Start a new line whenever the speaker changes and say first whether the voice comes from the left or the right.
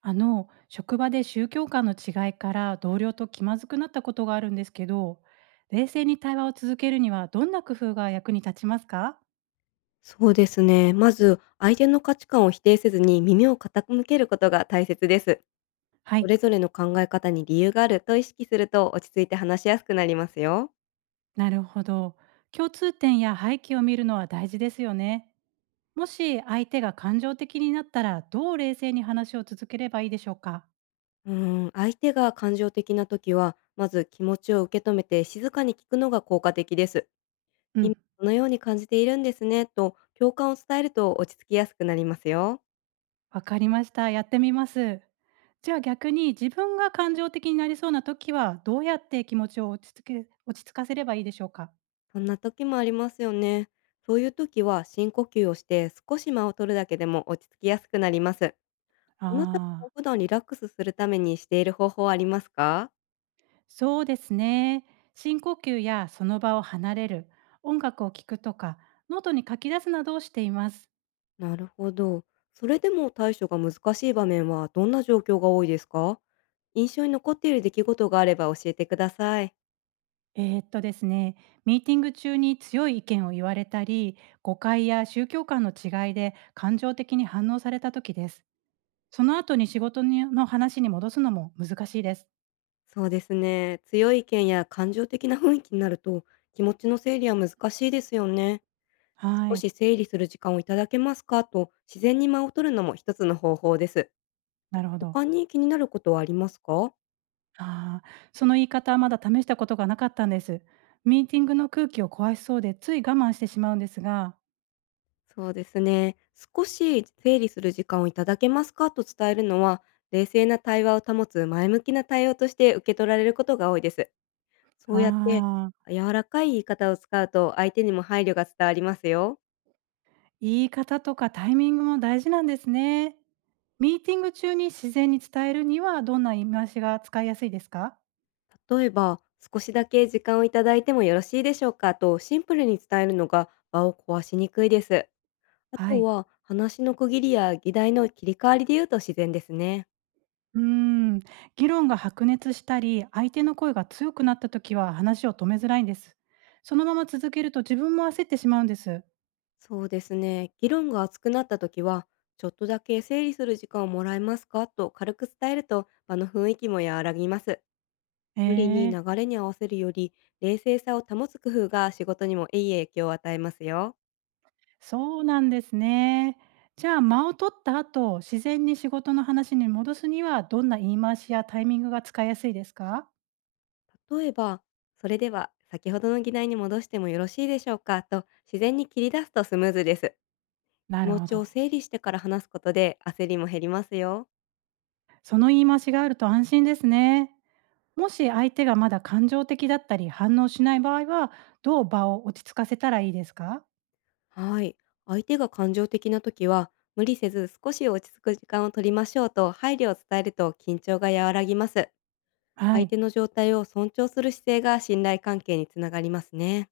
right: 職場で宗教観の違いから同僚と気まずくなったことがあるんですけど、冷静に対話を続けるにはどんな工夫が役に立ちますか？
left: そうですね。まず、相手の価値観を否定せずに耳を傾けることが大切です。
right: は
left: そ
right: い。
left: れぞれの考え方に理由があると意識すると落ち着いて話しやすくなりますよ。
right: なるほど。共通点や背景を見るのは大事ですよね。もし相手が感情的になったらどう冷静に話を続ければいいでしょうか？
left: うん、相手が感情的な時は、まず気持ちを受け止めて静かに聞くのが効果的です。
right: う
left: 今、
right: ん。
left: このように感じているんですね、と共感を伝えると落ち着きやすくなりますよ。
right: わかりました。やってみます。じゃあ逆に自分が感情的になりそうな時はどうやって気持ちを落ち着かせればいいでしょうか？
left: そんな時もありますよね。そういう時は深呼吸をして少し間を取るだけでも落ち着きやすくなります。あなた
right: ああ
left: が
right: ー
left: 普段リラックスするためにしている方法はありますか？
right: そうですね。深呼吸やその場を離れる、音楽を聴くとか、ノートに書き出すなどをしています。
left: なるほど。それでも対処が難しい場面はどんな状況が多いですか？印象に残っている出来事があれば教えてください。
right: ですね、ミーティング中に強い意見を言われたり、誤解や宗教観の違いで感情的に反応された時です。その後に仕事にの話に戻すのも難しいです。
left: そうですね。強い意見や感情的な雰囲気になると、気持ちの整理は難しいですよね。
right: は
left: 少
right: い。
left: し整理する時間をいただけますかと、自然に間を取るのも一つの方法です。
right: なるほど。
left: 他に気になることはありますか？
right: ああ、その言い方はまだ試したことがなかったんです。ミーティングの空気を壊しそうでつい我慢してしまうんですが、
left: そうですね。少し整理する時間をいただけますかと伝えるのは、冷静な対話を保つ前向きな対応として受け取られることが多いです。そ
right: あ
left: うやって
right: あ。
left: 柔らかい言い方を使うと、相手にも配慮が伝わりますよ。
right: 言い方とかタイミングも大事なんですね。ミーティング中に自然に伝えるにはどんな言い回しが使いやすいですか？
left: 例えば、少しだけ時間をいただいてもよろしいでしょうかと、シンプルに伝えるのが場を壊しにくいです。あ
right: は
left: と
right: い。
left: は、話の区切りや議題の切り替わりで言うと自然ですね。
right: うーん。議論が白熱したり、相手の声が強くなった時は話を止めづらいんです。そのまま続けると自分も焦ってしまうんです。
left: そうですね。議論が熱くなった時は、ちょっとだけ整理する時間をもらえますかと軽く伝えると、場の雰囲気も和らぎます。
right: え
left: 無理に
right: ー、
left: 流れに合わせるより、冷静さを保つ工夫が仕事にもいい影響を与えますよ。
right: そうなんですね。じゃあ間を取った後、自然に仕事の話に戻すにはどんな言い回しやタイミングが使いやすいですか？
left: 例えば、それでは先ほどの議題に戻してもよろしいでしょうかと、自然に切り出すとスムーズです。
right: な
left: 気
right: る
left: 持
right: ほ
left: ち
right: ど。
left: を整理してから話すことで、焦りも減りますよ。
right: その言い回しがあると安心ですね。もし相手がまだ感情的だったり反応しない場合は、どう場を落ち着かせたらいいですか？
left: はい。相手が感情的な時は、無理せず少し落ち着く時間を取りましょうと配慮を伝えると、緊張が和らぎます。
right: は
left: 相
right: い。
left: 手の状態を尊重する姿勢が信頼関係につながりますね。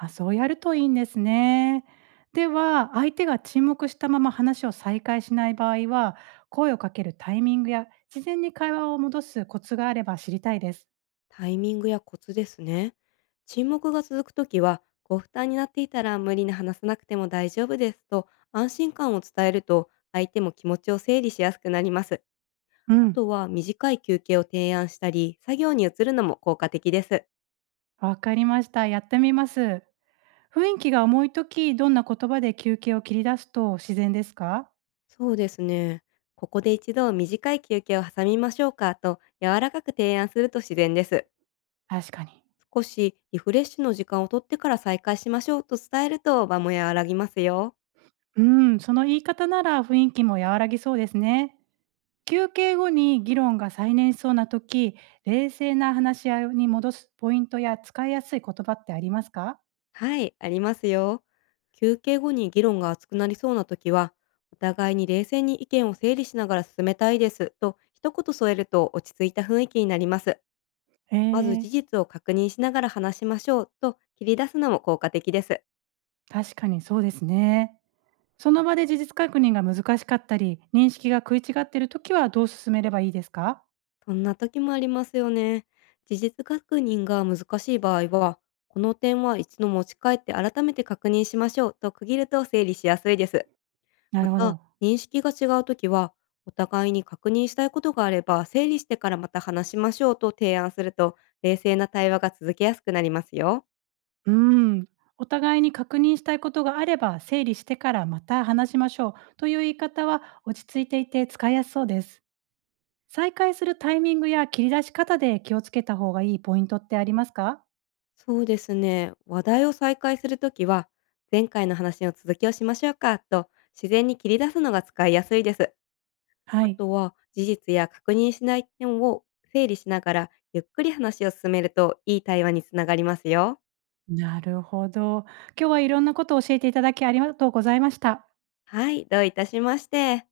right: あ、そうやるといいんですね。では、相手が沈黙したまま話を再開しない場合は、声をかけるタイミングや自然に会話を戻すコツがあれば知りたいです。
left: タイミングやコツですね。沈黙が続く時は、ご負担になっていたら無理に話さなくても大丈夫ですと安心感を伝えると、相手も気持ちを整理しやすくなります。
right: う
left: あ
right: ん。
left: とは、短い休憩を提案したり、作業に移るのも効果的です。
right: わかりました。やってみます。雰囲気が重い時、どんな言葉で休憩を切り出すと自然ですか？
left: そうですね。ここで一度短い休憩を挟みましょうかと柔らかく提案すると自然です。
right: 確かに。
left: 少しリフレッシュの時間をとってから再開しましょうと伝えると、場も和らぎますよ。
right: うん、その言い方なら雰囲気も和らぎそうですね。休憩後に議論が再燃しそうな時、冷静な話し合いに戻すポイントや使いやすい言葉ってありますか？
left: はい、ありますよ。休憩後に議論が熱くなりそうな時は、お互いに冷静に意見を整理しながら進めたいですと一言添えると、落ち着いた雰囲気になります。
right: え
left: まず
right: ー、
left: 事実を確認しながら話しましょうと切り出すのも効果的です。
right: 確かにそうですね。その場で事実確認が難しかったり、認識が食い違っている時はどう進めればいいですか？
left: そんな時もありますよね。事実確認が難しい場合は、この点は一度持ち帰って改めて確認しましょうと区切ると、整理しやすいです。
right: な
left: ま
right: るほ
left: た、
right: ど。
left: 認識が違う時は、お互いに確認したいことがあれば整理してからまた話しましょうと提案すると、冷静な対話が続けやすくなりますよ。
right: うーん。お互いに確認したいことがあれば、整理してからまた話しましょうという言い方は落ち着いていて使いやすそうです。再開するタイミングや切り出し方で気をつけた方がいいポイントってありますか？
left: そうですね。話題を再開するときは、前回の話の続きをしましょうかと自然に切り出すのが使いやすいです。
right: は
left: あ
right: い。
left: とは、事実や確認しない点を整理しながら、ゆっくり話を進めると、いい対話につながりますよ。
right: なるほど。今日はいろんなことを教えていただきありがとうございました。
left: はい、どういたしまして。